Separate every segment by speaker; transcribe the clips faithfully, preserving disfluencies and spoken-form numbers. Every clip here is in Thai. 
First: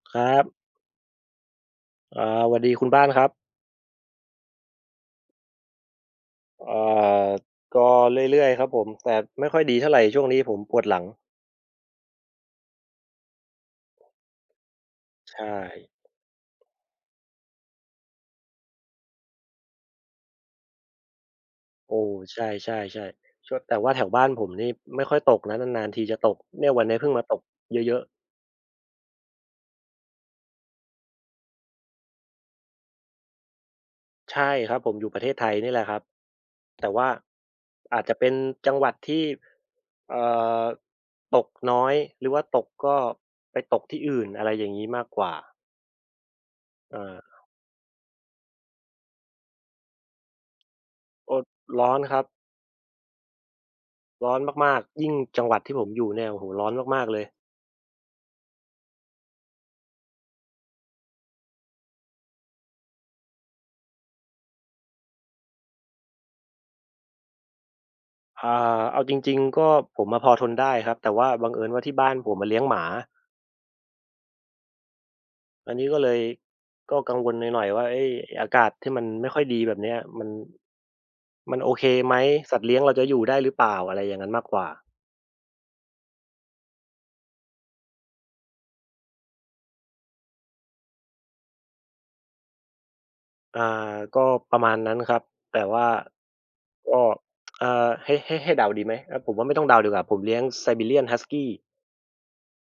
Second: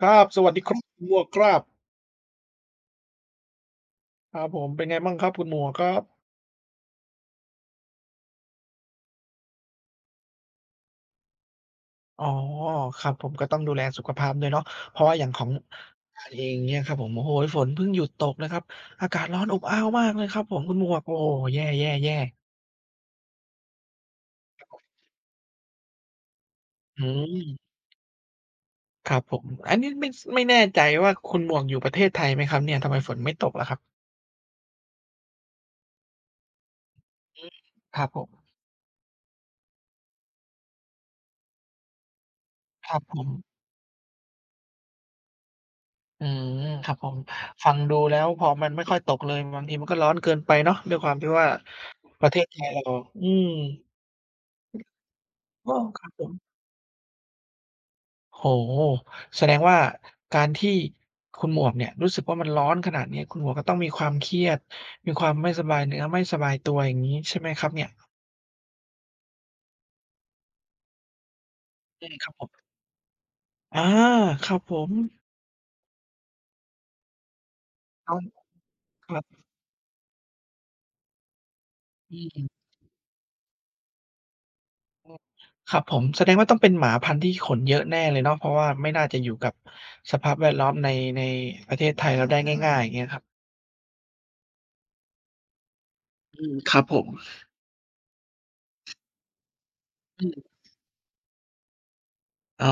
Speaker 1: ค
Speaker 2: ค
Speaker 1: รับ
Speaker 2: รั
Speaker 1: ส
Speaker 2: บ
Speaker 1: วัสดีครับคุณหมวกครับ
Speaker 2: อ่าหวัดดีคุณบ้านครับ
Speaker 1: ครับผมเป็นไงบ้างครับคุณหมวกครับ
Speaker 2: อ่าก็เรื่อยๆครับผมแต่ไม่ค่อยดีเท่าไรช่วงนี้ผมปวดหลัง
Speaker 1: อ๋อครับผมก็ต้องดูแลสุขภาพด้วยเนาะเพราะว่าอย่าง
Speaker 2: ใช
Speaker 1: ของ
Speaker 2: ่
Speaker 1: บ้านเองเนี่ยครับผมโอ้โฮฝนเพิ่งหยุดตกนะครับอากาศร้อนอบอ้าวมากเลยครับผมคุณหมวกโอ้โฮแย
Speaker 2: โอ้
Speaker 1: ่ๆ
Speaker 2: ใช
Speaker 1: ๆ
Speaker 2: ่ๆๆช่วงแต่ว่าแถวบ้านผมนี่ไม่ค่อยตกนะนานๆทีจะตกเนี่ยวันนี้
Speaker 1: อื
Speaker 2: เพิ่งมาตก
Speaker 1: ม
Speaker 2: เยอะ
Speaker 1: ครับผมอันนี้ไม่สไม่แน่ใจว่าคุณหมวกอยู่ประเทศไทยไหมครับเนี่ยทำไมฝนไม่ตกล่ะครับ
Speaker 2: ๆใช่ครับผมอยู่ประเทศไทยนี่แหละครับแต่ว่า
Speaker 1: อืมค
Speaker 2: อา
Speaker 1: รั
Speaker 2: จ
Speaker 1: บ
Speaker 2: จะ
Speaker 1: ผม
Speaker 2: เป็นจังหวัดที่เอ่อตกน้อยหรือว่าตก
Speaker 1: ครั
Speaker 2: ก็
Speaker 1: บผม
Speaker 2: ไปตกที่อื่นอะไรอย่างงี้มากกว่า
Speaker 1: อืมครั
Speaker 2: เอ
Speaker 1: บผม
Speaker 2: อ
Speaker 1: ฟังดูแล้วพอมันไม่ค่อยตกเลยบางทีมันก็ร้อนเกินไปเนาะด้วยความที่
Speaker 2: โอ้
Speaker 1: ว่า
Speaker 2: ร้อนครั
Speaker 1: ป
Speaker 2: บ
Speaker 1: ระเทศไทยเราอืม
Speaker 2: ร้อนมากๆยิ่งจังหวัด
Speaker 1: อ้อ
Speaker 2: ที่ผม
Speaker 1: ค
Speaker 2: อ
Speaker 1: รั
Speaker 2: ยู่
Speaker 1: บผ
Speaker 2: เนี่ยโอ้โฮ
Speaker 1: ม
Speaker 2: ร้อนมากๆเลย
Speaker 1: โอ้โฮแสดงว่าการที่คุณหมวกเนี่ยรู้สึกว่ามันร้อนขนาดเนี้ยคุณหมวกก็ต้องมีความเครียดมีความไม่สบายเนื้อไม่สบายตัวอย่างงี้ใช่ไหมครับเนี่ย
Speaker 2: อ่าเอาจริงๆก็ผมอะพอทนได้ครับ แต่ว่าบังเอิญว่าที่
Speaker 1: อื
Speaker 2: บ้า
Speaker 1: ม
Speaker 2: น
Speaker 1: ค
Speaker 2: ผ
Speaker 1: รับ
Speaker 2: ม
Speaker 1: ผ
Speaker 2: อะ
Speaker 1: ม
Speaker 2: เลี้ยงหมา
Speaker 1: อาครับผม
Speaker 2: อันนี้ก็เลยก็กังวลหน่อยๆว่าเอ๊ย
Speaker 1: ต้อง
Speaker 2: อากาศที่มัน
Speaker 1: ครับ
Speaker 2: ไม่ค่อยดีแบบเนี้ยมันมันโอเคไหม
Speaker 1: อื
Speaker 2: สัตว์
Speaker 1: ม
Speaker 2: เลี้ยงเราจะอยู่ได้หรือเปล่าอะไรอย่างนั้นมากกว่า
Speaker 1: ครับผมแสดงว่าต้องเป็นหมาพันธุ์ที่ขนเยอะแน่เลยเนาะเพราะว่าไม่น่าจะอยู่กับสภาพแวดล้อมในในประเทศไทยเราได้ง่ายๆอย่างเงี้ยครับ
Speaker 2: อ่าก็ประมาณนั้นครับ แต่ว่า
Speaker 1: อืมครับผ
Speaker 2: ก็
Speaker 1: ม
Speaker 2: เอ่อให้ให้ให้เดาดีไหมอาผมว่าไม่ต้องเดาดีกว่าผม
Speaker 1: อื
Speaker 2: เลี้ยง
Speaker 1: ม
Speaker 2: Siberian Husky
Speaker 1: อ๋อ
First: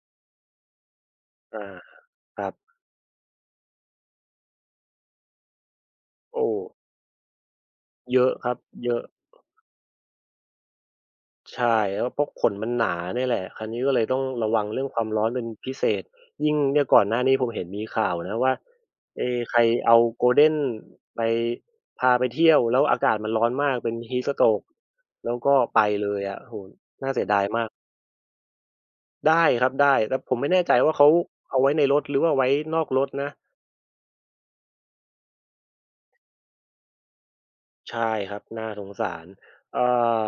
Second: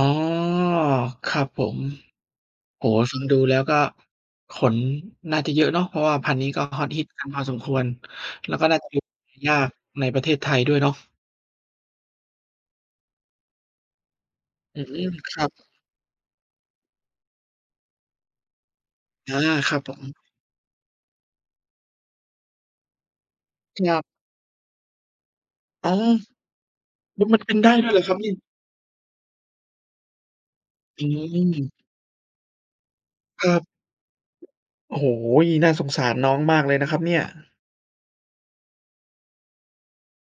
Speaker 1: ครับผ
Speaker 2: อา
Speaker 1: ม
Speaker 2: ครับ
Speaker 1: โอ้โฮฟังดูแล้วก็ขนน่าจะเยอะเนาะเพราะว่าพันธุ์
Speaker 2: โอ้
Speaker 1: นี้ก็ฮอตฮิตกันพอสมควร
Speaker 2: เยอะค
Speaker 1: แล้
Speaker 2: รั
Speaker 1: ว
Speaker 2: บ
Speaker 1: ก็น่าจะ
Speaker 2: เยอะ
Speaker 1: หายากในประเทศไทยด้วยเนาะ
Speaker 2: ใช่แล้วพวกขนมันหนาเนี่ยแหละคราวนี้ก็เลยต้องระวัง
Speaker 1: อื
Speaker 2: เรื่องความ
Speaker 1: ม
Speaker 2: ร้อน
Speaker 1: ค
Speaker 2: เป็
Speaker 1: รั
Speaker 2: น
Speaker 1: บ
Speaker 2: พิเศษยิ่งเนี่ยก่อนหน้านี้ผมเห็นมีข่าวนะว่า
Speaker 1: อา
Speaker 2: เอ๊ะใคร
Speaker 1: ครับผ
Speaker 2: เอา
Speaker 1: ม
Speaker 2: โกลเด้นไปพาไปเที่ยวแล้วอากาศมันร้อนมาก
Speaker 1: ค
Speaker 2: เป็น
Speaker 1: รับ
Speaker 2: Heat Stroke แล้วก็ไป
Speaker 1: อ๋อ
Speaker 2: เลยอะโอ้โฮน่าเสี
Speaker 1: แล้ว
Speaker 2: ย
Speaker 1: มัน
Speaker 2: ดาย
Speaker 1: เป็น
Speaker 2: มาก
Speaker 1: ได้ด้วยเหรอครับนี่
Speaker 2: ได้ครับได้แต่ผมไม่แน่ใจว่า
Speaker 1: อื
Speaker 2: เขา
Speaker 1: ม
Speaker 2: เอาไว้ในรถหรือว่าไว้นอกรถนะ
Speaker 1: ครับโอ้โฮน่าสงสารน้องมากเลยนะครับเนี่ย
Speaker 2: ใช่ครับน่าสงสารเอ่อ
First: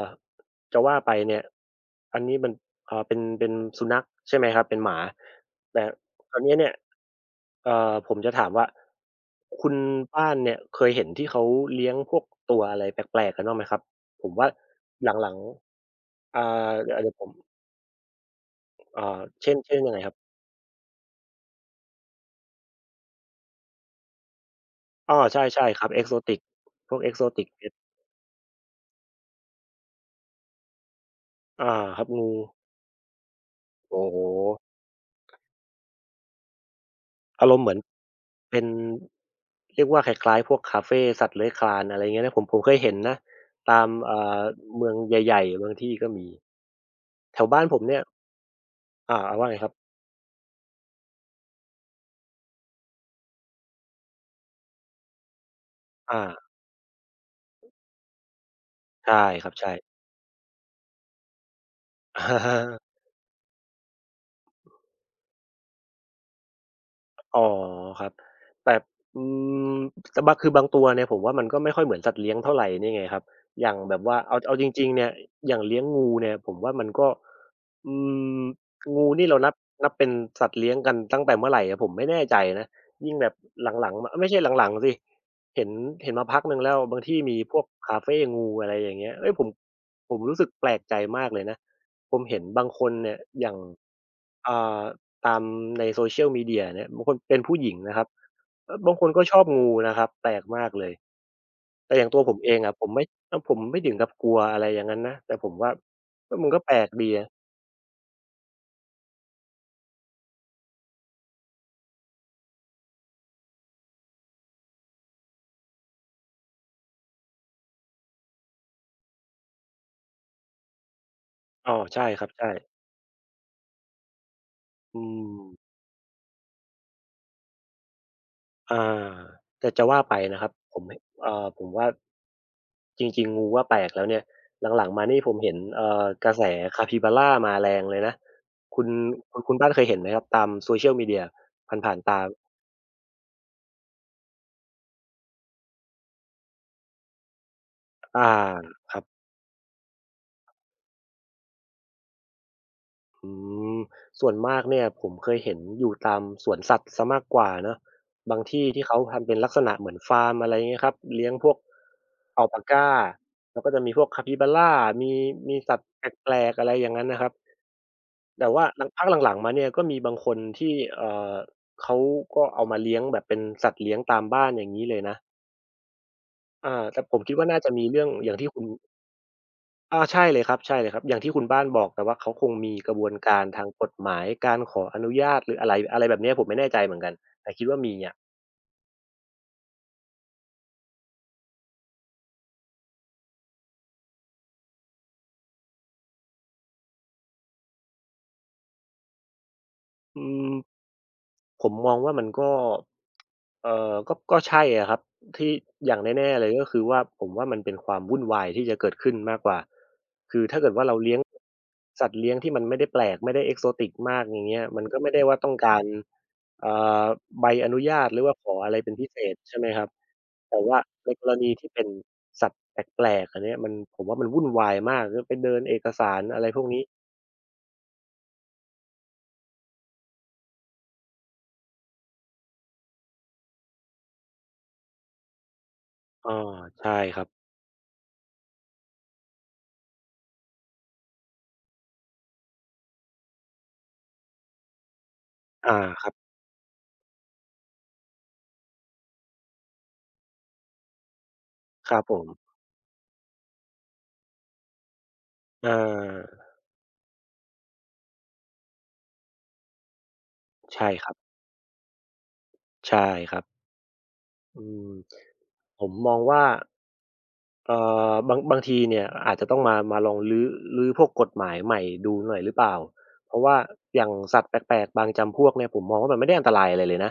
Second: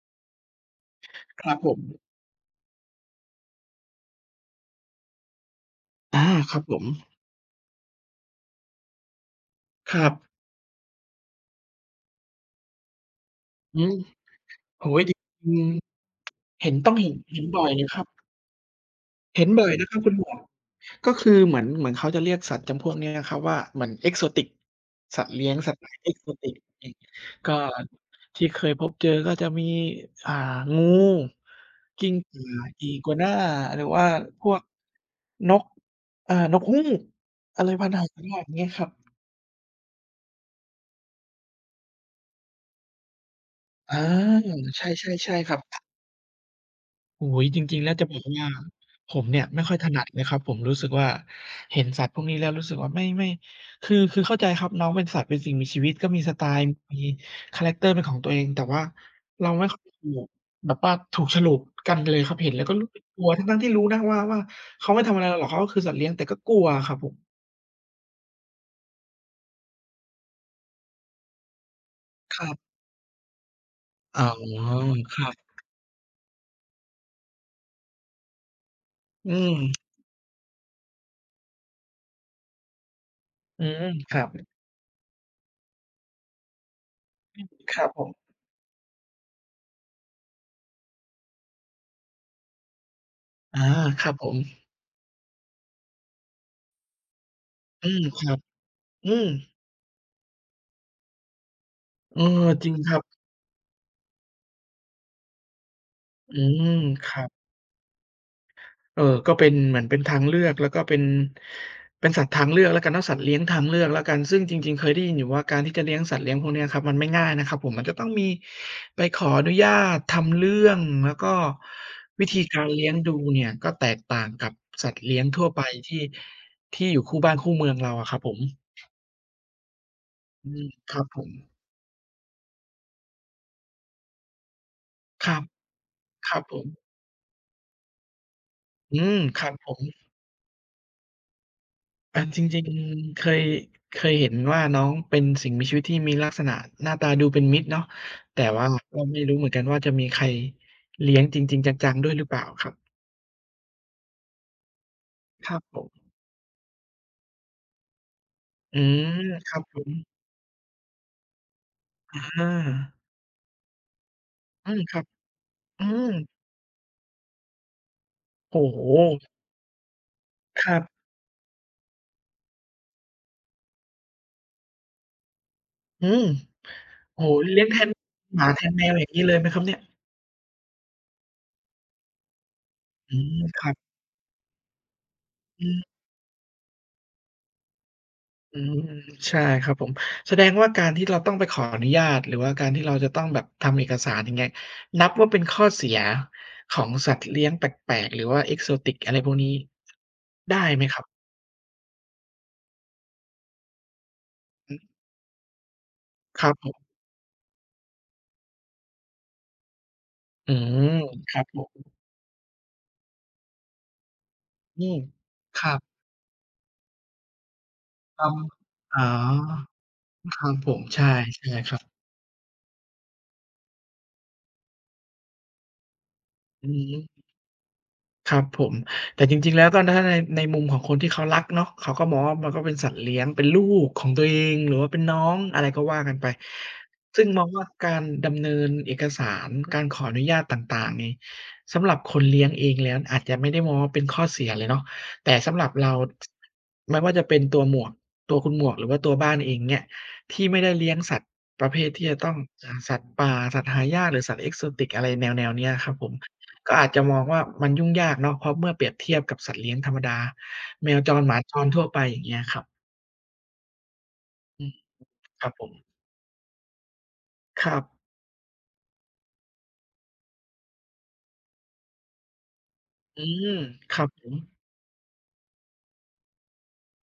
Speaker 2: จะว่าไปเนี่
Speaker 1: ค
Speaker 2: ย
Speaker 1: รับผม
Speaker 2: อันนี้มันอ่าเป็นเป็นสุนัขใช่ไหมครับเป็นหมาแต่
Speaker 1: อา
Speaker 2: คราว
Speaker 1: ค
Speaker 2: เนี้ย
Speaker 1: รับ
Speaker 2: เนี่
Speaker 1: ผ
Speaker 2: ย
Speaker 1: ม
Speaker 2: เอ่อผมจะถามว่าคุณ
Speaker 1: ครับ
Speaker 2: บ้านเนี่ยเคยเห็นที่เขาเลี้ยงพวกตัวอะไรแปลกๆกันบ้างไหมค
Speaker 1: อื
Speaker 2: รับ
Speaker 1: ม
Speaker 2: ผมว่า
Speaker 1: โอ้โฮ
Speaker 2: ห
Speaker 1: ดี
Speaker 2: ลัง
Speaker 1: อืม
Speaker 2: ๆอ่า
Speaker 1: เห็นต้อ
Speaker 2: เดี๋ย
Speaker 1: ง
Speaker 2: ว
Speaker 1: เห็
Speaker 2: เดี๋ย
Speaker 1: น
Speaker 2: วผม
Speaker 1: เห็นบ่อยนะครับ
Speaker 2: อ่า
Speaker 1: เห็น
Speaker 2: เช่น
Speaker 1: บ่อย
Speaker 2: เช่น
Speaker 1: นะ
Speaker 2: ยั
Speaker 1: ค
Speaker 2: ง
Speaker 1: รั
Speaker 2: ไง
Speaker 1: บ
Speaker 2: ค
Speaker 1: คุ
Speaker 2: รั
Speaker 1: ณ
Speaker 2: บ
Speaker 1: หมวก ก็คือเหมือนเหมือนเขาจะเรียกสัตว์จำพวกเนี้ยครับว่าเหมือน Exotic
Speaker 2: อ้อ
Speaker 1: สัตว์
Speaker 2: ใ
Speaker 1: เลี้ยง
Speaker 2: ช่
Speaker 1: สัต
Speaker 2: ๆ
Speaker 1: ว์
Speaker 2: ครับ Exotic
Speaker 1: เอ็กโซติก อื
Speaker 2: พ
Speaker 1: ม
Speaker 2: วก Exotic
Speaker 1: ก็
Speaker 2: Pet
Speaker 1: พบเจอก็จะมีอ่างู
Speaker 2: อาครับ
Speaker 1: กิ้ง
Speaker 2: งู
Speaker 1: ก่า อีกัวน่า หรือว่า
Speaker 2: โอ้โฮ
Speaker 1: พวกนกอ่านกฮูก
Speaker 2: อารม
Speaker 1: อะ
Speaker 2: ณ์
Speaker 1: ไร
Speaker 2: เหมือน
Speaker 1: พันหายากอย่าง
Speaker 2: เป็น
Speaker 1: เงี้ยครับ
Speaker 2: เรียกว่าคล้ายๆพวกคาเฟสัตว์เลื้อยคลานอะไรอย่างเงี้ยนะผมผมเคยเห็นนะตาม
Speaker 1: อา
Speaker 2: เอ่อ
Speaker 1: ใ
Speaker 2: เมือง
Speaker 1: ช่
Speaker 2: ใหญ่
Speaker 1: ๆๆครับ
Speaker 2: ๆบางที่ก็มี
Speaker 1: โอ้โฮ
Speaker 2: แถว
Speaker 1: จ
Speaker 2: บ้านผ
Speaker 1: ริง
Speaker 2: ม
Speaker 1: ๆแล้ว
Speaker 2: เนี่ย
Speaker 1: จะบอกว่าผ
Speaker 2: อ่า
Speaker 1: มเนี่ย
Speaker 2: ว่าไง
Speaker 1: ไม่
Speaker 2: ครั
Speaker 1: ค่
Speaker 2: บ
Speaker 1: อยถนัดเลยครับผมรู้สึกว่าเห็นสัตว์พวกนี้แล้วรู้สึกว่าไม่ไม่คือคือเข้าใจครับน้องเป็นสัตว์เป็นสิ่งมีชีวิตก็มี
Speaker 2: อา
Speaker 1: สไตล์มีคาแรกเตอร์เป็นของตัวเองแต่ว่า
Speaker 2: ใช่ค
Speaker 1: เรา
Speaker 2: รับ
Speaker 1: ไม่
Speaker 2: ใช่
Speaker 1: ค่อยถูกแบบว่าถูกโฉลกกันเลย
Speaker 2: อ
Speaker 1: ครับเห็นแล้วก็รู้
Speaker 2: า
Speaker 1: สึกกลัวทั้งๆที่รู้นะว่าว่าเขาไม่ทำอะไรเราหรอกเขาก็คือสัตว์เลี้ยงแต่ก็กลัวอะครับผม
Speaker 2: อ๋อครับแต่อืมแต่บางคือบางตัวเนี่ยผมว่ามันก็ไม่ค่อยเหมือนสัตว์เลี้ย
Speaker 1: ค
Speaker 2: ง
Speaker 1: รั
Speaker 2: เท่าไร
Speaker 1: บ
Speaker 2: นี่ไงครับอย่างแบบว่า
Speaker 1: อ๋อ
Speaker 2: เอาเอาจริงๆเนี่ย
Speaker 1: ครับ
Speaker 2: อย่างเลี้ยงงูเนี่ยผมว่ามันก็อืมงูนี่เรา
Speaker 1: อื
Speaker 2: นับ
Speaker 1: ม
Speaker 2: นับเป็นสัตว์เลี้ยงกันตั้งแต่เมื่อไรอะผมไม่แน่ใจนะยิ่งแบบ
Speaker 1: อืม
Speaker 2: หลังๆมา
Speaker 1: ครับ
Speaker 2: ไม่ใช่หลังๆสิเห็นเห็นมาพักหนึ่งแล้วบางที่มีพวก
Speaker 1: ครับ
Speaker 2: คา
Speaker 1: ผ
Speaker 2: เฟ
Speaker 1: ม
Speaker 2: งูอะไรอย่างเงี้ยเฮ้ยผมผมรู้สึกแปลกใจมากเลยนะผมเห็นบางคนเนี่ยอย่าง
Speaker 1: อาครับผม
Speaker 2: อ่า ตามใน social media เนี่ยบางคนเป็นผู้หญิง
Speaker 1: อื
Speaker 2: นะค
Speaker 1: ม
Speaker 2: รับ
Speaker 1: ครับ
Speaker 2: เออบางค
Speaker 1: อื
Speaker 2: นก็
Speaker 1: ม
Speaker 2: ชอบงูนะครับแปลกมากเลยแต่อย่าง
Speaker 1: เอ
Speaker 2: ตั
Speaker 1: อ
Speaker 2: วผมเอง
Speaker 1: จริ
Speaker 2: อะ
Speaker 1: ง
Speaker 2: ผ
Speaker 1: ค
Speaker 2: ม
Speaker 1: รั
Speaker 2: ไม่
Speaker 1: บ
Speaker 2: เออผมไม่ถึงกับกลัวอะไรอย่างงั้นนะแต่ผมว่าเอ
Speaker 1: อื
Speaker 2: อมันก็
Speaker 1: ม
Speaker 2: แปลก
Speaker 1: ค
Speaker 2: ดี
Speaker 1: รั
Speaker 2: อะ
Speaker 1: บ เออก็เป็นเหมือนเป็นทางเลือกแล้วก็เป็นเป็นสัตว์ทางเลือกแล้วกันเนาะสัตว์เลี้ยงทางเลือกแล้วกันซึ่งจริงๆเคยได้ยินอยู่ว่าการที่จะเลี้ยงสัตว์เลี้ยงพวกเนี้ยครับมันไม่ง่ายนะครับผมมันจะต้องมีไปขออนุญาตทำเรื่องแล้วก็
Speaker 2: อ้อใช่ค
Speaker 1: วิ
Speaker 2: รับ
Speaker 1: ธี
Speaker 2: ใช่
Speaker 1: การเลี้ยงดูเนี่ยก็แตกต่างกับสัต
Speaker 2: อื
Speaker 1: ว์เลี้ยงทั่วไป
Speaker 2: ม
Speaker 1: ที่ที่อยู่คู่บ้านคู่เมืองเราอะครับผม
Speaker 2: อาแต่จะว่าไปนะครั
Speaker 1: อื
Speaker 2: บ
Speaker 1: ม
Speaker 2: ผม
Speaker 1: ค
Speaker 2: เห็
Speaker 1: รั
Speaker 2: น
Speaker 1: บผม
Speaker 2: เอ่อผมว่าจริงๆงูว่าแปลกแล้วเนี่ยหลังๆมานี่
Speaker 1: ค
Speaker 2: ผม
Speaker 1: รับ
Speaker 2: เห็นเอ่อก
Speaker 1: ค
Speaker 2: ระ
Speaker 1: รั
Speaker 2: แส
Speaker 1: บผม
Speaker 2: Capybara มาแรงเลยนะคุณ
Speaker 1: อืม
Speaker 2: คุ
Speaker 1: ค
Speaker 2: ณ
Speaker 1: รับ
Speaker 2: คุณ
Speaker 1: ผ
Speaker 2: บ้าน
Speaker 1: ม
Speaker 2: เคยเห็นไหมครับตาม social media ผ่านๆตา
Speaker 1: อาจริงๆเคยเคยเห็นว่าน้องเป็นสิ่งมีชีวิตที่มีลักษณะหน้าตาดูเป็นมิตรเนาะ
Speaker 2: อา
Speaker 1: แต่ว่า
Speaker 2: ค
Speaker 1: ก็
Speaker 2: รับ
Speaker 1: ไม่รู้เหมือนกันว่าจะมีใครเลี้ยงจริงๆจังๆด้วยหรือเปล่าครับ
Speaker 2: อืมส่วนมากเนี่ยผมเคย
Speaker 1: ค
Speaker 2: เห็
Speaker 1: รั
Speaker 2: น
Speaker 1: บผ
Speaker 2: อ
Speaker 1: ม
Speaker 2: ยู่ตามสวนสัตว์ซะมากกว่าเนาะบางที่
Speaker 1: อื
Speaker 2: ที่เขา
Speaker 1: ม
Speaker 2: ทำเป็น
Speaker 1: ค
Speaker 2: ลัก
Speaker 1: รั
Speaker 2: ษ
Speaker 1: บ
Speaker 2: ณะ
Speaker 1: ผ
Speaker 2: เห
Speaker 1: ม
Speaker 2: มือนฟาร์มอะไรเงี้ยครับเลี้ยงพวก
Speaker 1: อา
Speaker 2: อัลปาก้าแล้วก็จะมีพวก
Speaker 1: อื
Speaker 2: Capybara
Speaker 1: มครับ
Speaker 2: มีมีสัต
Speaker 1: อื
Speaker 2: ว์แ
Speaker 1: ม
Speaker 2: ปลกๆอะไรอย่างนั้นนะครับแต่
Speaker 1: โอ้
Speaker 2: ว่า
Speaker 1: โฮ
Speaker 2: หลังพักหลังๆมาเนี่ยก็มีบางคน
Speaker 1: ค
Speaker 2: ที่
Speaker 1: รับ
Speaker 2: เอ่อเขาก็เอามาเลี้ยงแบบเป็นสัตว์เลี้ยงตามบ้านอย่างนี้เลยนะ
Speaker 1: อืม
Speaker 2: อาแต่ผม
Speaker 1: โอ้
Speaker 2: คิ
Speaker 1: โฮ
Speaker 2: ดว่าน่า
Speaker 1: เลี้ยง
Speaker 2: จะ
Speaker 1: แท
Speaker 2: มี
Speaker 1: น
Speaker 2: เรื่องอย่า
Speaker 1: ห
Speaker 2: ง
Speaker 1: มา
Speaker 2: ที่
Speaker 1: แท
Speaker 2: คุณ
Speaker 1: นแมวอย่างงี้เลยไหมครับเนี่ย
Speaker 2: อาใช่เลยครับใช่เลยครับอย่างที่คุณบ้านบอกแต่ว่าเขาคงมีกระบว
Speaker 1: อื
Speaker 2: น
Speaker 1: ม
Speaker 2: การ
Speaker 1: ค
Speaker 2: ทาง
Speaker 1: รั
Speaker 2: ก
Speaker 1: บ
Speaker 2: ฎหมายการขออนุญาตหรือ
Speaker 1: อื
Speaker 2: อะไร
Speaker 1: ม
Speaker 2: อะไรแบบเนี้ยผมไม่แน่ใจเหมือนกันแต่คิดว่ามีอะ
Speaker 1: อืมใช่ครับผมแสดงว่าการที่เราต้องไปขออนุญาตหรือว่าการที่เราจะต้องแบบทำเอกสารอย่างเงี้ยนับว่าเป็นข้อเสียของสัตว์เลี้ยงแปลกๆหรือว่า Exotic อะไรพวกนี้
Speaker 2: อืม
Speaker 1: ได้ไหมครับ
Speaker 2: ผมมองว่ามันก็เอ่อก็ก็ใช่
Speaker 1: อือ
Speaker 2: อะครับที่อย่างแน่ๆ
Speaker 1: ค
Speaker 2: เล
Speaker 1: รั
Speaker 2: ย
Speaker 1: บ
Speaker 2: ก็
Speaker 1: ผ
Speaker 2: คือ
Speaker 1: ม
Speaker 2: ว่าผมว่ามันเป็นความวุ่นวายที่จะเกิดขึ้นมากกว่าคือ
Speaker 1: อื
Speaker 2: ถ้าเกิด
Speaker 1: ม
Speaker 2: ว่าเราเลี้ยง
Speaker 1: ครับผม
Speaker 2: สัตว์เลี้ยงที่มันไม่ได้แปลกไม่ได้ Exotic มากอย่างเงี้ยมั
Speaker 1: อื
Speaker 2: น
Speaker 1: ม
Speaker 2: ก็ไม่ได้ว่าต้อง
Speaker 1: ครั
Speaker 2: กา
Speaker 1: บ
Speaker 2: รเอ่อใบอนุญาตห
Speaker 1: ท
Speaker 2: รือว่าขออะไรเป็
Speaker 1: ำ
Speaker 2: น
Speaker 1: อ๋อ
Speaker 2: พิเศษใช่ไหมครับ
Speaker 1: ครับ
Speaker 2: แต่
Speaker 1: ผ
Speaker 2: ว่า
Speaker 1: ม
Speaker 2: ใน
Speaker 1: ใช่
Speaker 2: กร
Speaker 1: ใช่
Speaker 2: ณีที่
Speaker 1: ครับ
Speaker 2: เป็นสัตว์แปลกๆอันเนี้ยมันผมว่ามันวุ่นวายมากแล้วไปเดินเอกสารอะไรพว
Speaker 1: อื
Speaker 2: ก
Speaker 1: อ
Speaker 2: นี้
Speaker 1: ฮึ ครับผมแต่จริงๆแล้วก็ถ้าในในมุมของคนที่เขารักเนาะเขาก็มองว่ามันก็เป็นสัตว์เลี้ยงเป็นลูกของตัวเองหรือว่าเป็นน้องอะไรก็ว่ากันไป
Speaker 2: อาใช่ค
Speaker 1: ซึ่
Speaker 2: รั
Speaker 1: ง
Speaker 2: บ
Speaker 1: มองว่าการดำเนินเอกสารการขออนุญาตต่างๆนี่สำหรับคนเลี้ยงเองแล้วอาจจะไม่ได้มองว่าเป็นข้อเสียเลยเนาะแต่สำหรับ
Speaker 2: อา
Speaker 1: เรา
Speaker 2: ครับ
Speaker 1: ไม่ว่าจะเป็นตัวหมวกตัวคุณหมวกหรือว่าตัวบ้านเองเนี่ยที่ไม่ได้เลี้ยงสัตว์ประเภท
Speaker 2: ครับ
Speaker 1: ที่
Speaker 2: ผ
Speaker 1: จะ
Speaker 2: ม
Speaker 1: ต้องอ่าสัตว์ป่าสัตว์หายากหรือสัตว์ Exotic อะไรแนวๆเนี้
Speaker 2: อ
Speaker 1: ยครับผม
Speaker 2: า
Speaker 1: ก็อาจจะมองว่ามันยุ่งยากเนาะเพราะเมื่อเปรียบเทียบกับสัตว์เลี้ยงธรรมดาแม
Speaker 2: ใช่
Speaker 1: ว
Speaker 2: ค
Speaker 1: จ
Speaker 2: รั
Speaker 1: ร
Speaker 2: บ
Speaker 1: หมาจรทั่วไปอย่างเงี้ยครับ
Speaker 2: ใช่ครับอื
Speaker 1: อืม
Speaker 2: ม
Speaker 1: ครับผม
Speaker 2: ผมมองว่า
Speaker 1: ครั
Speaker 2: เอ่
Speaker 1: บ
Speaker 2: อบางบางทีเนี่ยอาจจะต้องมามาลองรื้อรื้อพวกกฎหมายใหม่ดูหน่อยหรือเปล่า
Speaker 1: อื
Speaker 2: เพราะ
Speaker 1: ม
Speaker 2: ว่า
Speaker 1: ค
Speaker 2: อ
Speaker 1: รับ
Speaker 2: ย่าง
Speaker 1: ผม
Speaker 2: สัตว์แปลกๆบางจำพวกเนี่ยผมมองว่ามันไม่ได้อันตรายอะไรเลยนะ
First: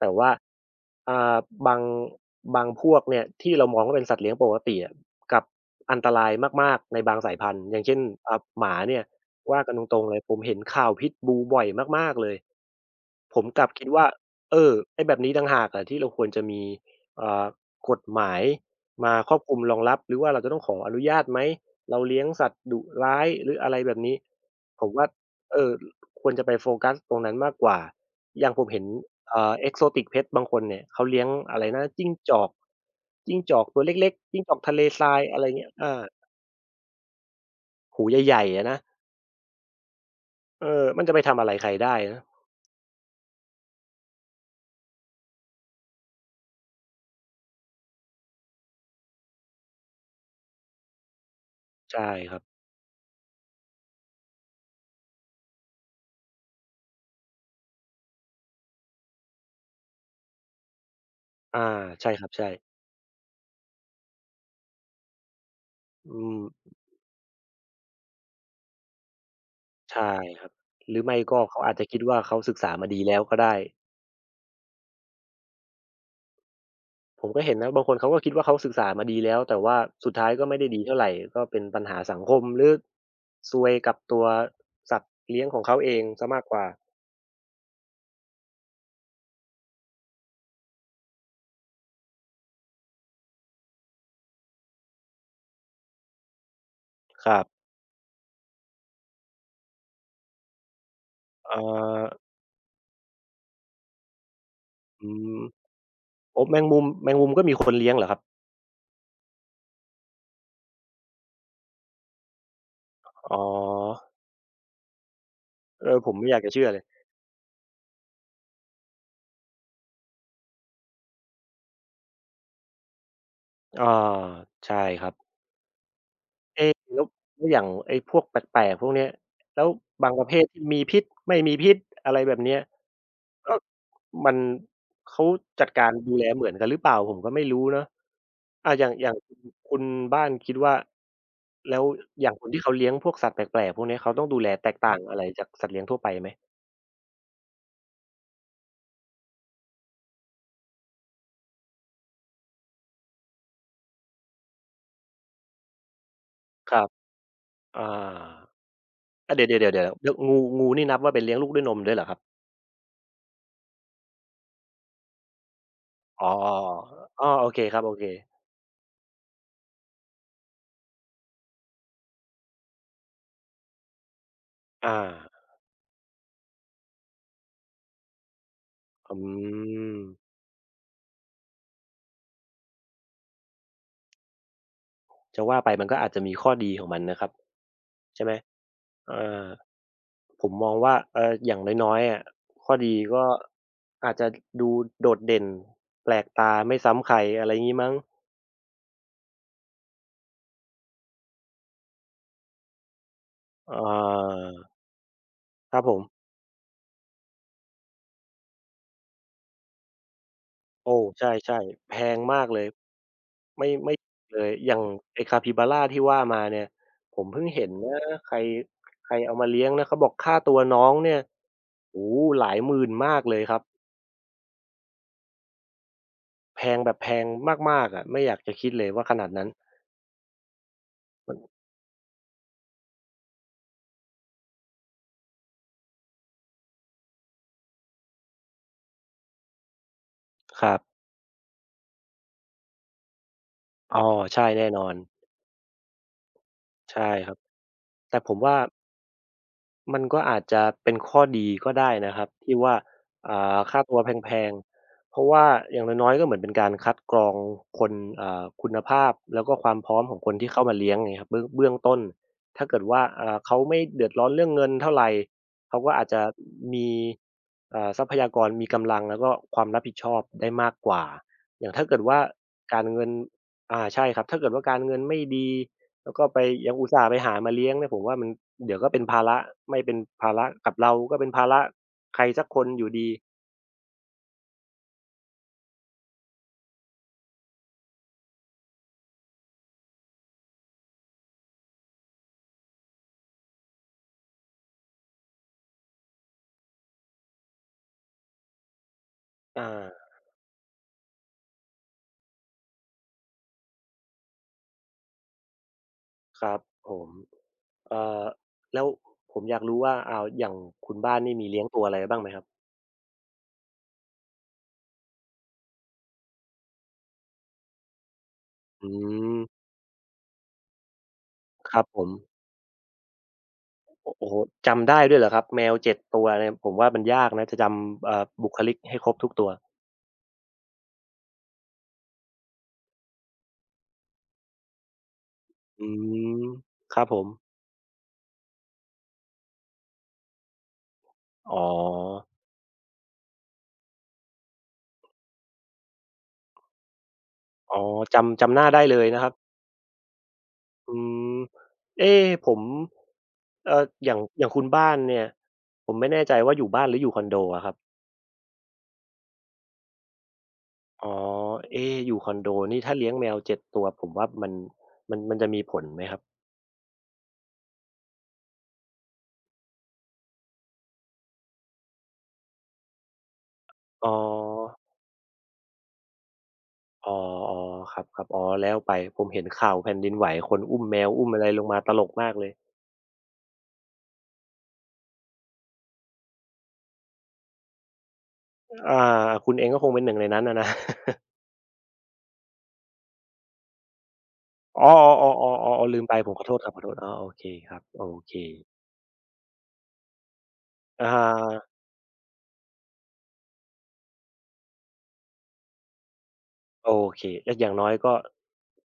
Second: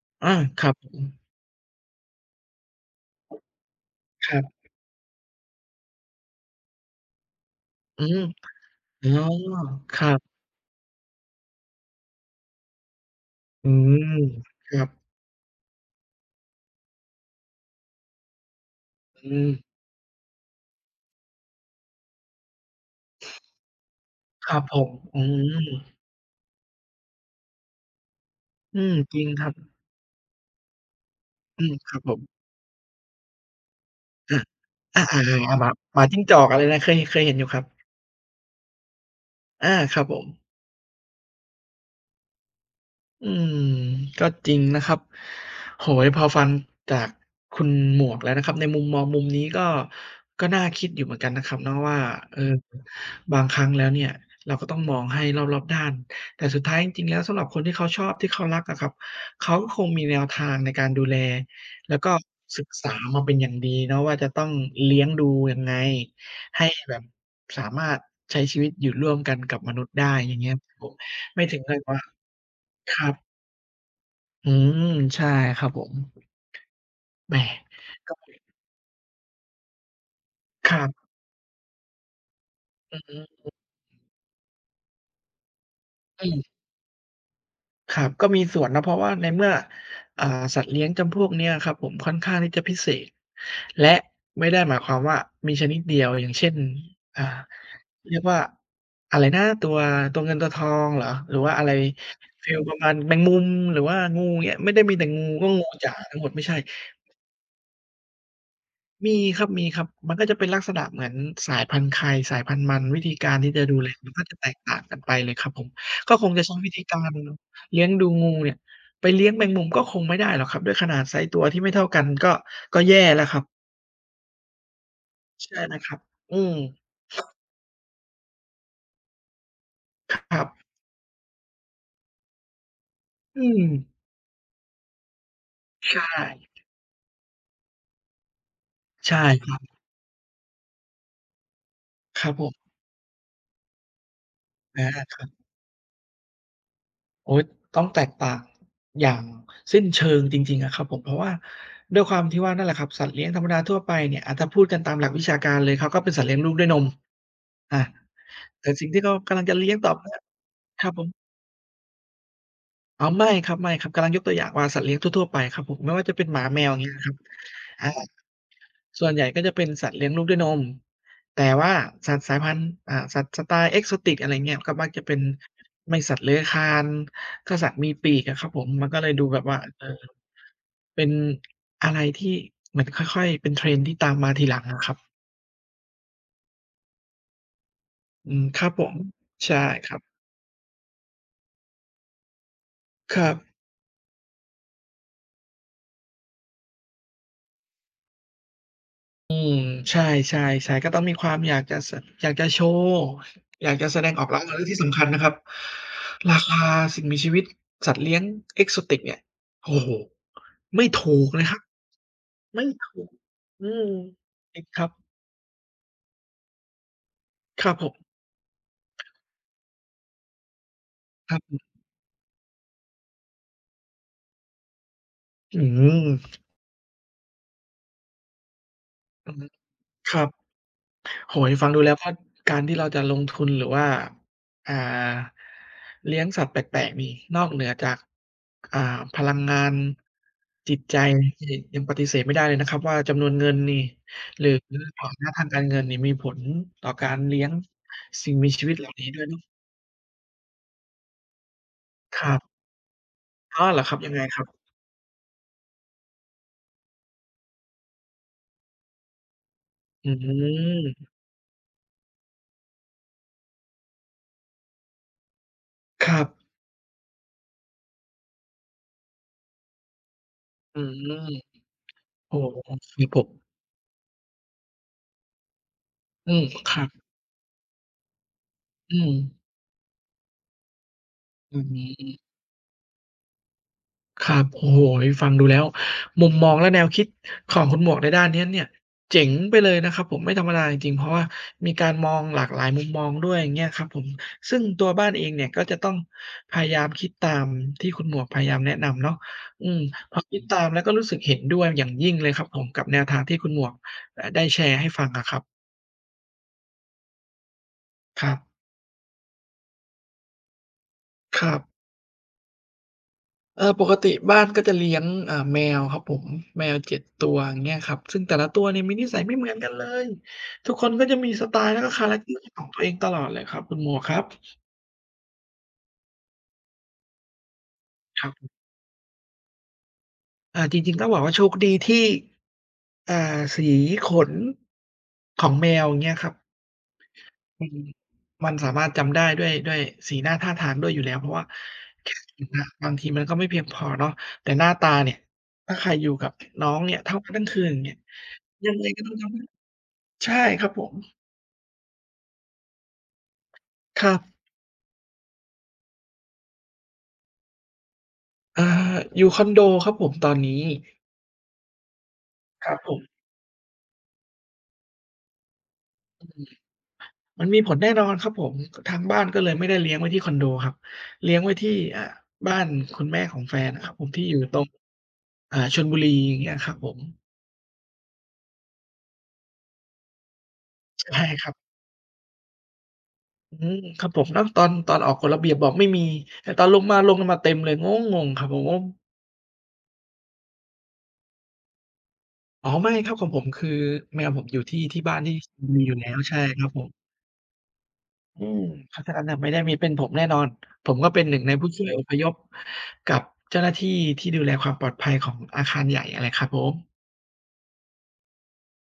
Speaker 2: แต่ว่า
Speaker 1: อาครับผม
Speaker 2: อ่าบางบางพวกเนี่ยที่เรามองว่าเป็นสัตว์
Speaker 1: ค
Speaker 2: เลี้ยง
Speaker 1: รั
Speaker 2: ปก
Speaker 1: บ
Speaker 2: ติอะกลับอันตรายมากๆในบางสายพันธุ์อย่างเช่น
Speaker 1: อืม
Speaker 2: อ่าหมาเนี่ย
Speaker 1: อ๋อ
Speaker 2: ว่ากันต
Speaker 1: ค
Speaker 2: รง
Speaker 1: รั
Speaker 2: ๆเลยผม
Speaker 1: บ
Speaker 2: เห็นข่าวพิตบูบ่อยมากๆเลย ผมกลั
Speaker 1: อื
Speaker 2: บคิดว่า
Speaker 1: ม
Speaker 2: เอ
Speaker 1: ค
Speaker 2: อ
Speaker 1: รับ
Speaker 2: ไอ้แบบนี้ต่างหากอะที่เราควรจะมีเอ่อกฎหมายมาค
Speaker 1: อื
Speaker 2: รอบ
Speaker 1: ม
Speaker 2: คลุมรองรับหรือว่าเราจะต้องขออนุญาตไหมเราเลี้ยงสัตว์ดุร้ายหรืออะไรแบบนี้
Speaker 1: ครับผ
Speaker 2: ผ
Speaker 1: ม
Speaker 2: มว่า
Speaker 1: อืม
Speaker 2: เอ่อควรจะไปโฟกัสตรงนั้นมากกว่าอย่างผม
Speaker 1: อื
Speaker 2: เห็น
Speaker 1: มจริงครับ
Speaker 2: เอ่า Exotic Pet บางคนเนี่ยเขาเลี้ยงอะ
Speaker 1: อื
Speaker 2: ไร
Speaker 1: ม
Speaker 2: นะ
Speaker 1: ครับ
Speaker 2: จิ้
Speaker 1: ผ
Speaker 2: ง
Speaker 1: ม
Speaker 2: จอกจิ้งจอกตัวเล็กๆจิ้งจอกทะเล
Speaker 1: อา
Speaker 2: ทรา
Speaker 1: อา
Speaker 2: ยอะไร
Speaker 1: ๆๆห
Speaker 2: เงี้
Speaker 1: มา
Speaker 2: ย
Speaker 1: ห
Speaker 2: อา
Speaker 1: มาจิ้งจอกอะไรนะเคยเคยเห็นอยู่ครับ
Speaker 2: หูใหญ่ๆอะนะ
Speaker 1: อาครับผม
Speaker 2: เออมันจะไปทำอะไรใครได้นะ
Speaker 1: อืมก็จริงนะครับโอ้โฮพอฟังจากคุณหมวกแล้วนะครับในมุมมองมุมนี้ก็ก็น่าคิดอยู่เหมือนกันนะครับเนาะว่า
Speaker 2: ใช่ค
Speaker 1: เอ
Speaker 2: รั
Speaker 1: อ
Speaker 2: บ
Speaker 1: บางครั้งแล้วเนี่ยเราก็ต้องมองให้รอบๆด้านแต่สุดท้ายจริงๆแล้วสำหรับคนที่เขาชอบที่เขารักอะครับเขาก็คงมีแนวทางในการดูแล
Speaker 2: อา
Speaker 1: แล้วก็
Speaker 2: ใช่ครับใช่
Speaker 1: ศึกษามาเป็นอย่างดีเนาะว่าจะต้องเลี้ยงดูยังไง
Speaker 2: อื
Speaker 1: ให้
Speaker 2: ม
Speaker 1: แบบสามารถใช้ชีวิตอยู่ร่วมกันกับมนุษย์ได้
Speaker 2: ใช่
Speaker 1: อย่าง
Speaker 2: ครั
Speaker 1: เงี้
Speaker 2: บ
Speaker 1: ยครับผม
Speaker 2: หรือไม่ก็
Speaker 1: ไม่ถึง
Speaker 2: เขาอา
Speaker 1: กั
Speaker 2: จ
Speaker 1: บ
Speaker 2: จะ
Speaker 1: ว่า
Speaker 2: คิดว่าเขาศึกษามา
Speaker 1: ค
Speaker 2: ดี
Speaker 1: รับ
Speaker 2: แล้วก็ได้
Speaker 1: อืมใช่ครับผม
Speaker 2: ผม
Speaker 1: แหม
Speaker 2: ก็เห็นนะบางคนเขา
Speaker 1: ก็
Speaker 2: ก็คิดว่าเขาศึกษามาดีแล้วแต่ว่าสุดท้ายก็ไม่ได้
Speaker 1: ค
Speaker 2: ดี
Speaker 1: รั
Speaker 2: เท่า
Speaker 1: บ
Speaker 2: ไรก็เป็นปัญหาสังคมหรือ
Speaker 1: อือฮึ
Speaker 2: ซวยกับตัวสัตว์เลี้ยงของเขาเองเสีย
Speaker 1: อื
Speaker 2: มากก
Speaker 1: ม
Speaker 2: ว่า
Speaker 1: ครับก็มีส่วนนะเพราะว่าในเมื่ออ่าสัตว์เลี้ยงจำพวกเนี้ยครับผมค่อนข้างที่จะพิเศษและไม่ได้หมายความว่ามีชนิดเดียวอย่างเช่นอ่า
Speaker 2: ครับ
Speaker 1: เรียกว่าอะไรนะตัวตัวเงินตัวทองเหรอหรือว่า
Speaker 2: เอ่
Speaker 1: อะไร
Speaker 2: อ
Speaker 1: ฟีลประมาณแมงมุมหรือว่างูเงี้ยไม่ได้มีแต่
Speaker 2: อื
Speaker 1: งู
Speaker 2: ม
Speaker 1: ก็งูจ๋าทั้งหมด
Speaker 2: โอ้
Speaker 1: ไม่ใช่
Speaker 2: แมงมุมแมงมุมก็มีคนเลี้ยงเหรอครับ
Speaker 1: มีครับมีครับมันก็จะเป็นลักษณะเหมือนสายพันธุ์ใครสายพันธุ์มันวิธีกา
Speaker 2: อ๋
Speaker 1: ร
Speaker 2: อ
Speaker 1: ที่จะดูแลมันก็จะแตกต่างกันไปเลยครับผม
Speaker 2: เออผ
Speaker 1: ก็
Speaker 2: ม
Speaker 1: ค
Speaker 2: ไม่
Speaker 1: ง
Speaker 2: อยา
Speaker 1: จะ
Speaker 2: กจะ
Speaker 1: ใช้
Speaker 2: เชื่อ
Speaker 1: วิ
Speaker 2: เล
Speaker 1: ธี
Speaker 2: ย
Speaker 1: การเลี้ยงดูงูเนี่ยไปเลี้ยงแมงมุมก็คงไม่ได้หรอกครับด้วยขนาดไซซ์ตัวที่ไม่เท่ากันก็ก็แย่แล้วครับ
Speaker 2: อาใช่ครับ
Speaker 1: ใช่ไหมครับอืม
Speaker 2: เอ๊แล้วแล้วอย่างไอ้พวกแปลกๆพวกเนี้ยแล้วบางประ
Speaker 1: ค
Speaker 2: เภ
Speaker 1: รั
Speaker 2: ทที่
Speaker 1: บ
Speaker 2: มีพิษไม่มีพิษอะไรแบบเนี้ย
Speaker 1: อื
Speaker 2: ก็
Speaker 1: ม
Speaker 2: มันเขาจัดการ
Speaker 1: ใช่
Speaker 2: ดูแลเหมือนกันหรือเปล่าผมก็ไม่รู้เนาะอาอย่างอย่า
Speaker 1: ใช่
Speaker 2: ง
Speaker 1: ครับ
Speaker 2: คุณบ้านคิดว่าแล้ว
Speaker 1: ค
Speaker 2: อ
Speaker 1: รับ
Speaker 2: ย่าง
Speaker 1: ผ
Speaker 2: คนที่
Speaker 1: ม
Speaker 2: เขาเลี้ยงพวกสัตว์แปลกๆพวกเนี้ยเขาต้องดูแลแตก
Speaker 1: อา
Speaker 2: ต่าง
Speaker 1: ค
Speaker 2: อะไร
Speaker 1: รั
Speaker 2: จา
Speaker 1: บ
Speaker 2: กสัตว์เลี้ยงทั่วไปไหม
Speaker 1: โอ๊ยต้องแตกต่างอย่างสิ้นเชิงจริงๆอะครับผมเพราะว่าด้วยความที่ว่านั่นแหละครับสัตว์เลี้ยงธรรมดาทั่วไปเนี่ยอะถ้าพูดกันตามหลักวิชาการเลยเขาก็เป็นสัตว์เลี้ยงลูกด้วย
Speaker 2: ค
Speaker 1: น
Speaker 2: รั
Speaker 1: ม
Speaker 2: บ
Speaker 1: อา
Speaker 2: อา
Speaker 1: แต่สิ่งที่เขา
Speaker 2: อา
Speaker 1: กำลั
Speaker 2: เดี๋
Speaker 1: ง
Speaker 2: ยวๆ
Speaker 1: จะ
Speaker 2: ๆๆ
Speaker 1: เลี้ยง
Speaker 2: เดี
Speaker 1: ต่อไป
Speaker 2: ๋ยวงูงู
Speaker 1: ค
Speaker 2: นี่
Speaker 1: รับ
Speaker 2: นั
Speaker 1: ผ
Speaker 2: บว่าเป็น
Speaker 1: ม
Speaker 2: เลี้ยงลูกด้วยนมด้วยเหรอครับ
Speaker 1: อ๋อไม่ครับๆกำลังยกตัวอย่างว่าสัตว์เลี้ยงทั่วๆไปครับผมไม่ว่าจะเป็
Speaker 2: อ๋
Speaker 1: น
Speaker 2: อ
Speaker 1: หมาแมวอย่างเงี้ยครับ
Speaker 2: อ้อโอเคครับโอเค
Speaker 1: อา ส่วนใหญ่ก็จะเป็นสัตว์เลี้ยงลูกด้วยนมแต่ว่าสัตว์สายพันธุ์อ่าสัตว์สไตล์ Exotic อะไรเงี้ยก็มักจะเป็น
Speaker 2: อา
Speaker 1: ไม่สัตว์เลื้อยคลานก็สัตว์มีปีกอะครับผมมันก็เลย
Speaker 2: อื
Speaker 1: ดูแบบว่าเออ
Speaker 2: ม
Speaker 1: เป็นอะไรที่เหมือนค่อยๆเป็น Trend ที่ตามมาทีหลังอะครับ
Speaker 2: จะว่าไปมันก็อาจจะมีข้อดีของมันนะครับใช่ไห
Speaker 1: อื
Speaker 2: ม
Speaker 1: มครับผม
Speaker 2: เอ่อ
Speaker 1: ใช่ครับ
Speaker 2: ผมมองว่าเอ่ออย่างน้อยๆอะข้อดี
Speaker 1: ค
Speaker 2: ก็
Speaker 1: รับ
Speaker 2: อาจจะดูโดดเด่นแปลกตาไม่ซ้ำใครอะไรงี้มั้ง
Speaker 1: อืมใช่ใช่ใช่ก็ต้องมีความอยากจะสอยากจะโชว์อยา
Speaker 2: เอ่
Speaker 1: ก
Speaker 2: อ
Speaker 1: จะแสดงออกแล้วก็ที่สำคัญนะครับ
Speaker 2: ครับผม
Speaker 1: ราคาสิ่งมีชีวิตสัตว์เลี้ยง Exotic เนี่ยโอ้โฮไม่
Speaker 2: โอ้
Speaker 1: ถู
Speaker 2: ใ
Speaker 1: กนะครั
Speaker 2: ช่
Speaker 1: บ
Speaker 2: ๆแพงมากเล
Speaker 1: ไม่
Speaker 2: ย
Speaker 1: ถูกอืม
Speaker 2: เลย
Speaker 1: จริง
Speaker 2: อ
Speaker 1: ค
Speaker 2: ย่าง
Speaker 1: รับ
Speaker 2: ไอ้คาปิบาราที่ว่ามาเนี่ยผมเพิ่ง
Speaker 1: ค
Speaker 2: เห็น
Speaker 1: รับผม
Speaker 2: นะใครใครเอามาเลี้ยงนะเขาบอกค่าตัวน้องเนี่ย
Speaker 1: ครับ
Speaker 2: โอ้โฮหลายหมื่นมากเลยครับ
Speaker 1: อืม
Speaker 2: แพงแบบแพงมากๆอะไม่อยากจะคิดเลยว่าขนา
Speaker 1: อื
Speaker 2: ด
Speaker 1: อ
Speaker 2: นั้
Speaker 1: ฮึ
Speaker 2: น
Speaker 1: ครับ โอ้โฮฟังดูแล้วก็การที่เราจะลงทุนหรือว่าอ่าเลี้ยงสัตว์แปลกๆนี่นอกเหนือจากอ่าพลังงาน
Speaker 2: ค
Speaker 1: จิ
Speaker 2: รั
Speaker 1: ต
Speaker 2: บ
Speaker 1: ใจที่ยังปฏิเสธไม่ได้เลยนะครับว่าจำนวนเงินนี่
Speaker 2: อ๋อ
Speaker 1: ห
Speaker 2: ใช่
Speaker 1: รือ
Speaker 2: แน่นอน
Speaker 1: ฐานะทางการเงินนี่มีผลต่อกา
Speaker 2: ใช่
Speaker 1: ร
Speaker 2: ครับ
Speaker 1: เลี้ยง
Speaker 2: แต่ผ
Speaker 1: สิ่ง
Speaker 2: ม
Speaker 1: มี
Speaker 2: ว่า
Speaker 1: ชีวิตเหล่านี้ด้วยเนาะ
Speaker 2: มันก็อาจจะเป็นข้อดีก็ได้นะ
Speaker 1: ค
Speaker 2: ครับ
Speaker 1: รับ
Speaker 2: ที่ว่าอ่า
Speaker 1: อ้อเหร
Speaker 2: ค่า
Speaker 1: อครั
Speaker 2: ตั
Speaker 1: บ
Speaker 2: วแ
Speaker 1: ยังไง
Speaker 2: พ
Speaker 1: ครั
Speaker 2: ง
Speaker 1: บ
Speaker 2: ๆเพราะว่าอย่างน้อยๆก็เหมือนเป็นการคัดกรองคนอ่าคุณภาพแล้วก็ความพร้อม
Speaker 1: อื
Speaker 2: ของคนที่เข้ามาเลี้ยงอ
Speaker 1: ม
Speaker 2: ย่างเงี้ยครับเบื้องเบื้องต้นถ้าเกิดว่าอ่าเขาไม่เดือดร้อนเรื่องเงินเท่าไรเขาก็อา
Speaker 1: ค
Speaker 2: จ
Speaker 1: รั
Speaker 2: จะ
Speaker 1: บ
Speaker 2: มีอ่าทรัพยากรมีกำลังแล้วก็ความรับผิดชอบได้มาก
Speaker 1: อื
Speaker 2: กว่า
Speaker 1: ม
Speaker 2: อย่างถ้าเกิดว่า
Speaker 1: โอ้โฮคร
Speaker 2: การ
Speaker 1: ั
Speaker 2: เงิ
Speaker 1: บ
Speaker 2: น
Speaker 1: ผม
Speaker 2: อ่าใช่ครับถ้าเกิดว่าการเงินไม่ดี แล้วก็
Speaker 1: อื
Speaker 2: ไป
Speaker 1: มค
Speaker 2: ยัง
Speaker 1: รั
Speaker 2: อุ
Speaker 1: บ
Speaker 2: ตส่าห์ไปหามาเลี้ยงเนี่ยผมว่ามันเดี๋ยวก็
Speaker 1: อื
Speaker 2: เป็น
Speaker 1: ม
Speaker 2: ภาระไม่เป็นภาระกับเราก็เป็นภา
Speaker 1: อื
Speaker 2: ระ
Speaker 1: ม
Speaker 2: ใครสักคนอยู่ดี
Speaker 1: ครับโอ้โฮฟังดูแล้วมุมมองและแนวคิดของคุณหมวกในด้านเนี้ยเนี่ยเจ๋งไปเลยนะครับผมไม่ธรรมดาจริงๆเพราะว่ามีการมองหลากหลายมุมมองด้วยอย่างเงี้ยครับผมซึ่งตัวบ้านเองเนี่ยก็จะต้องพยายามคิดตามที่คุณหมวกพยายามแนะนำเนาะอืม
Speaker 2: อา
Speaker 1: พอคิดตามแล้วก็รู้สึกเห็นด้วยอย่างยิ่งเลยครับผมกับแนวทางที่คุณหมวกอ่าได้แชร์ให้ฟังอะครับ
Speaker 2: ครับผมเอ่
Speaker 1: ค
Speaker 2: อ
Speaker 1: รับ
Speaker 2: แล้วผมอยากรู้ว่าอาอย่างคุณบ้านนี่
Speaker 1: ค
Speaker 2: มี
Speaker 1: รับ
Speaker 2: เลี้ยงตัวอะไรบ้างไหมครับ
Speaker 1: เออปกติบ้านก็จะเลี้ยงอ่าแมวครับผมแมวเจ็ดตัวอย่างเงี้ยครับซึ่งแต่ละตัวเนี่ย
Speaker 2: อื
Speaker 1: มีนิสัยไม่
Speaker 2: ม
Speaker 1: เหมือนกันเลยทุกคนก็จะมีสไตล์
Speaker 2: ค
Speaker 1: แล้
Speaker 2: รั
Speaker 1: ว
Speaker 2: บ
Speaker 1: ก็
Speaker 2: ผ
Speaker 1: คา
Speaker 2: ม
Speaker 1: แรกเตอร์ของตัวเองตลอดเลยครับคุณหมวกค
Speaker 2: โอ้
Speaker 1: รับ
Speaker 2: โอ้โฮจำได้ด้วยเหรอครับแมวเจ็ดตัวเนี่ยผมว่ามันยากนะจะจำเอ่
Speaker 1: ค
Speaker 2: อ
Speaker 1: รั
Speaker 2: บุ
Speaker 1: บ
Speaker 2: คลิกให้ครบทุกตัว
Speaker 1: อ่าจริงๆต้องบอกว่าโชคดีที่อ่าสีขนของแม
Speaker 2: อื
Speaker 1: วอย่างเงี้ยครับ
Speaker 2: มครับผม
Speaker 1: อืมมันสามารถจำได้ด้วยด้วยสีหน้าท่าทางด้วยอยู่แล้วเพราะว่า
Speaker 2: อ๋อ
Speaker 1: นะบางทีมันก็ไม่เพียงพอเนาะแต่หน้าตาเนี่ยถ้าใครอยู่กับน้องเนี่ยเท่ากันทั้งคืนอ
Speaker 2: อ๋
Speaker 1: ย่า
Speaker 2: อ
Speaker 1: งเงี้ย
Speaker 2: จำจำหน้า
Speaker 1: ยัง
Speaker 2: ได้
Speaker 1: ไง
Speaker 2: เล
Speaker 1: ก็
Speaker 2: ย
Speaker 1: ต้อง
Speaker 2: นะครับ
Speaker 1: ทำให้ ใช่ครับผ
Speaker 2: อื
Speaker 1: ม
Speaker 2: มเอ๊ผม เอ่อ
Speaker 1: ค
Speaker 2: อ
Speaker 1: รั
Speaker 2: ย่าง
Speaker 1: บ
Speaker 2: อย่างคุณบ้านเนี่ยผมไม่แน่ใจว่าอยู่บ้านหรืออยู่คอนโดอะครับ
Speaker 1: อ่าอยู่คอนโดครับผมตอนนี้
Speaker 2: อ๋อเอ๊อยู่คอนโด
Speaker 1: ครับ
Speaker 2: นี่
Speaker 1: ผ
Speaker 2: ถ้า
Speaker 1: ม
Speaker 2: เลี้ยงแมวเจ็ดตัวผมว่ามันมันมันจะมีผลไหมครับ
Speaker 1: อืมมันมีผลแน่นอนครับผมทางบ้านก็เลยไม่ได้เลี้ยงไว้ที่คอนโดครับเลี้ยงไว้ที่อ่าบ้านคุณแม่ของแฟนอะครับผ
Speaker 2: อ๋
Speaker 1: มที่อยู่ตรง
Speaker 2: อ
Speaker 1: อ่าชลบุรีอย่างเงี้ยครับผม
Speaker 2: อ๋อๆครับๆอ๋อแล้วไปผมเห็นข่าวแผ่นดินไหวคนอุ้มแมว
Speaker 1: ใช่
Speaker 2: อุ้มอะ
Speaker 1: ค
Speaker 2: ไร
Speaker 1: รับ
Speaker 2: ลงมาตลกมากเลย
Speaker 1: อืมครับผมแล้วตอนตอนออกกฎระเบียบบอกไม่มีแต่ตอนลงมาลงกันมาเต็มเลยงงงๆครับผม
Speaker 2: อาคุณเองก็คงเป็นหนึ่งในนั้นอะนะ
Speaker 1: อ๋อไม่ครับของผมคือแมวผมอยู่ที่
Speaker 2: อ๋อ
Speaker 1: ที่บ้านที่ชลบุ
Speaker 2: ๆๆ
Speaker 1: รี
Speaker 2: ๆ
Speaker 1: อ
Speaker 2: ๆ
Speaker 1: ยู่
Speaker 2: ลืม
Speaker 1: แล้
Speaker 2: ไป
Speaker 1: ว
Speaker 2: ผม
Speaker 1: ใช่
Speaker 2: ขอโท
Speaker 1: ค
Speaker 2: ษ
Speaker 1: รั
Speaker 2: ค
Speaker 1: บ
Speaker 2: รับ
Speaker 1: ผ
Speaker 2: ขอ
Speaker 1: ม
Speaker 2: โทษอ๋อโอเคครับโอเค
Speaker 1: อืมเพราะฉะนั้นน่ะไม่ได้มีเป็นผมแน่นอนผมก็
Speaker 2: อา
Speaker 1: เป็นหนึ่งในผู้ช่วยอพยพกับเจ้าหน้าที่ที่ดูแลความปลอดภัยของอาคารใหญ่อะแหละครับผม
Speaker 2: โอเคก็อย่างน้อยก็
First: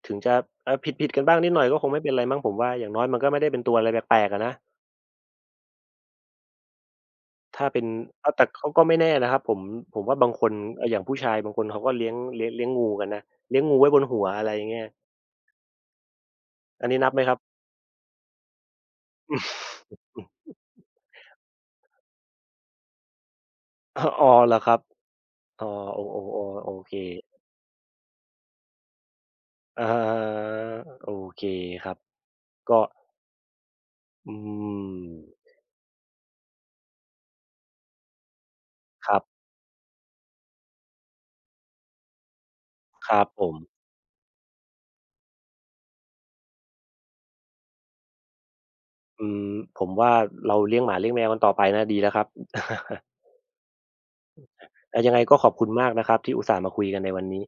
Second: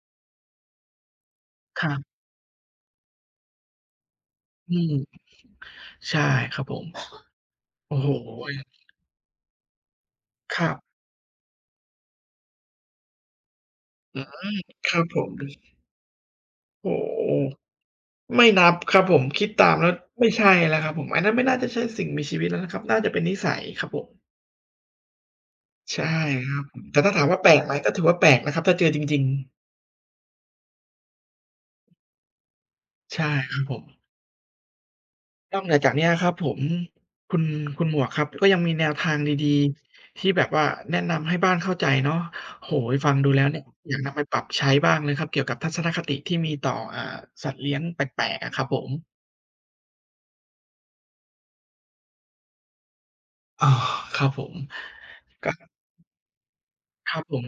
Speaker 2: ถึงจะออผิดๆกันบ้างนิดหน่อยก็
Speaker 1: ค
Speaker 2: คง
Speaker 1: รั
Speaker 2: ไม่เป็น
Speaker 1: บ
Speaker 2: ไรมั้งผมว่าอย่างน้อยมันก็ไม่ได้เป็นตัวอะไรแปลกๆอะนะ
Speaker 1: อืมใช่ครับผม
Speaker 2: ถ้าเป็น
Speaker 1: โอ้โฮ
Speaker 2: อ้าวแต่เขาก็ไม่แน่นะครับผมผมว่าบางคน
Speaker 1: ครับ
Speaker 2: เอ่ออย่างผู้ชายบางคนเขาก็เลี้ยงเลี้ยงเลี้ยงงูกันนะเลี้ยงงูไว้บน
Speaker 1: อื
Speaker 2: หัว
Speaker 1: อ
Speaker 2: อะ
Speaker 1: ฮึ
Speaker 2: ไรอย่างเงี้ย
Speaker 1: ครับผม
Speaker 2: อัน
Speaker 1: โอ้
Speaker 2: นี้นับไหมครับ
Speaker 1: โฮไม่นับครับผมคิดตามแล้วไม่ใช่แล้วครับผมอันนั้นไม่น่าจะใช่สิ่งมีชีวิตแล้วนะครับน่าจะเป็นนิสัยครับผ
Speaker 2: อ้า
Speaker 1: ม
Speaker 2: ว อ๋อเหรอครับอ๋อโอ้
Speaker 1: ใช่ครั
Speaker 2: ๆ
Speaker 1: บ
Speaker 2: ๆโอ
Speaker 1: ผม
Speaker 2: เค
Speaker 1: แต่ถ้าถามว่าแปลกไหมก็ถือว่าแปลกนะครับถ้าเจอจริง
Speaker 2: อะฮะๆโอเคครับก็
Speaker 1: ๆใช่ครับผม
Speaker 2: อืม
Speaker 1: นอกเหนือจากเนี้ยครับผมคุณคุณหมวกครับก็ยังมีแนว
Speaker 2: ค
Speaker 1: ทาง
Speaker 2: รับ
Speaker 1: ดีๆที่แบบว่าแนะนำให้บ้านเข้าใจเนาะโอ้โฮ
Speaker 2: ค
Speaker 1: ฟัง
Speaker 2: รับ
Speaker 1: ดู
Speaker 2: ผ
Speaker 1: แล้ว
Speaker 2: ม
Speaker 1: เนี่ยอยากนำไปปรับใช้บ้างเลยครับเกี่ยวกับทัศนคติที่มีต่ออ่าสัตว์เลี้ยงแปลกๆอะครับผม
Speaker 2: อืมผมว่าเราเลี้ยงหมาเลี้ยงแมวกันต่อไปนะดีแล้วครับ
Speaker 1: ออครับผม
Speaker 2: เอ่ายังไงก็ข
Speaker 1: ก็
Speaker 2: อบคุณมากนะครับที่อุตส่าห์มาคุยกันใน
Speaker 1: ครั
Speaker 2: วั
Speaker 1: บ
Speaker 2: น
Speaker 1: ผ
Speaker 2: นี้
Speaker 1: ม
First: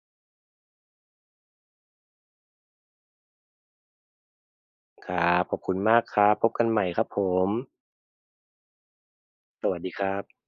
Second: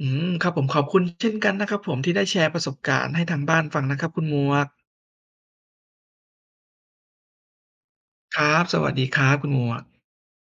Speaker 1: อืมครับผมขอบคุณเช่นกันนะครับผมที่ได้แชร์ประสบการณ์ให้ทางบ้านฟังนะครับคุณหมวก
Speaker 2: ครับขอบคุณมากครับ พบกันใหม่ครับผม
Speaker 1: ครับสวัสดีครับคุณหม
Speaker 2: ส
Speaker 1: ว
Speaker 2: วัส
Speaker 1: ก
Speaker 2: ดีครับ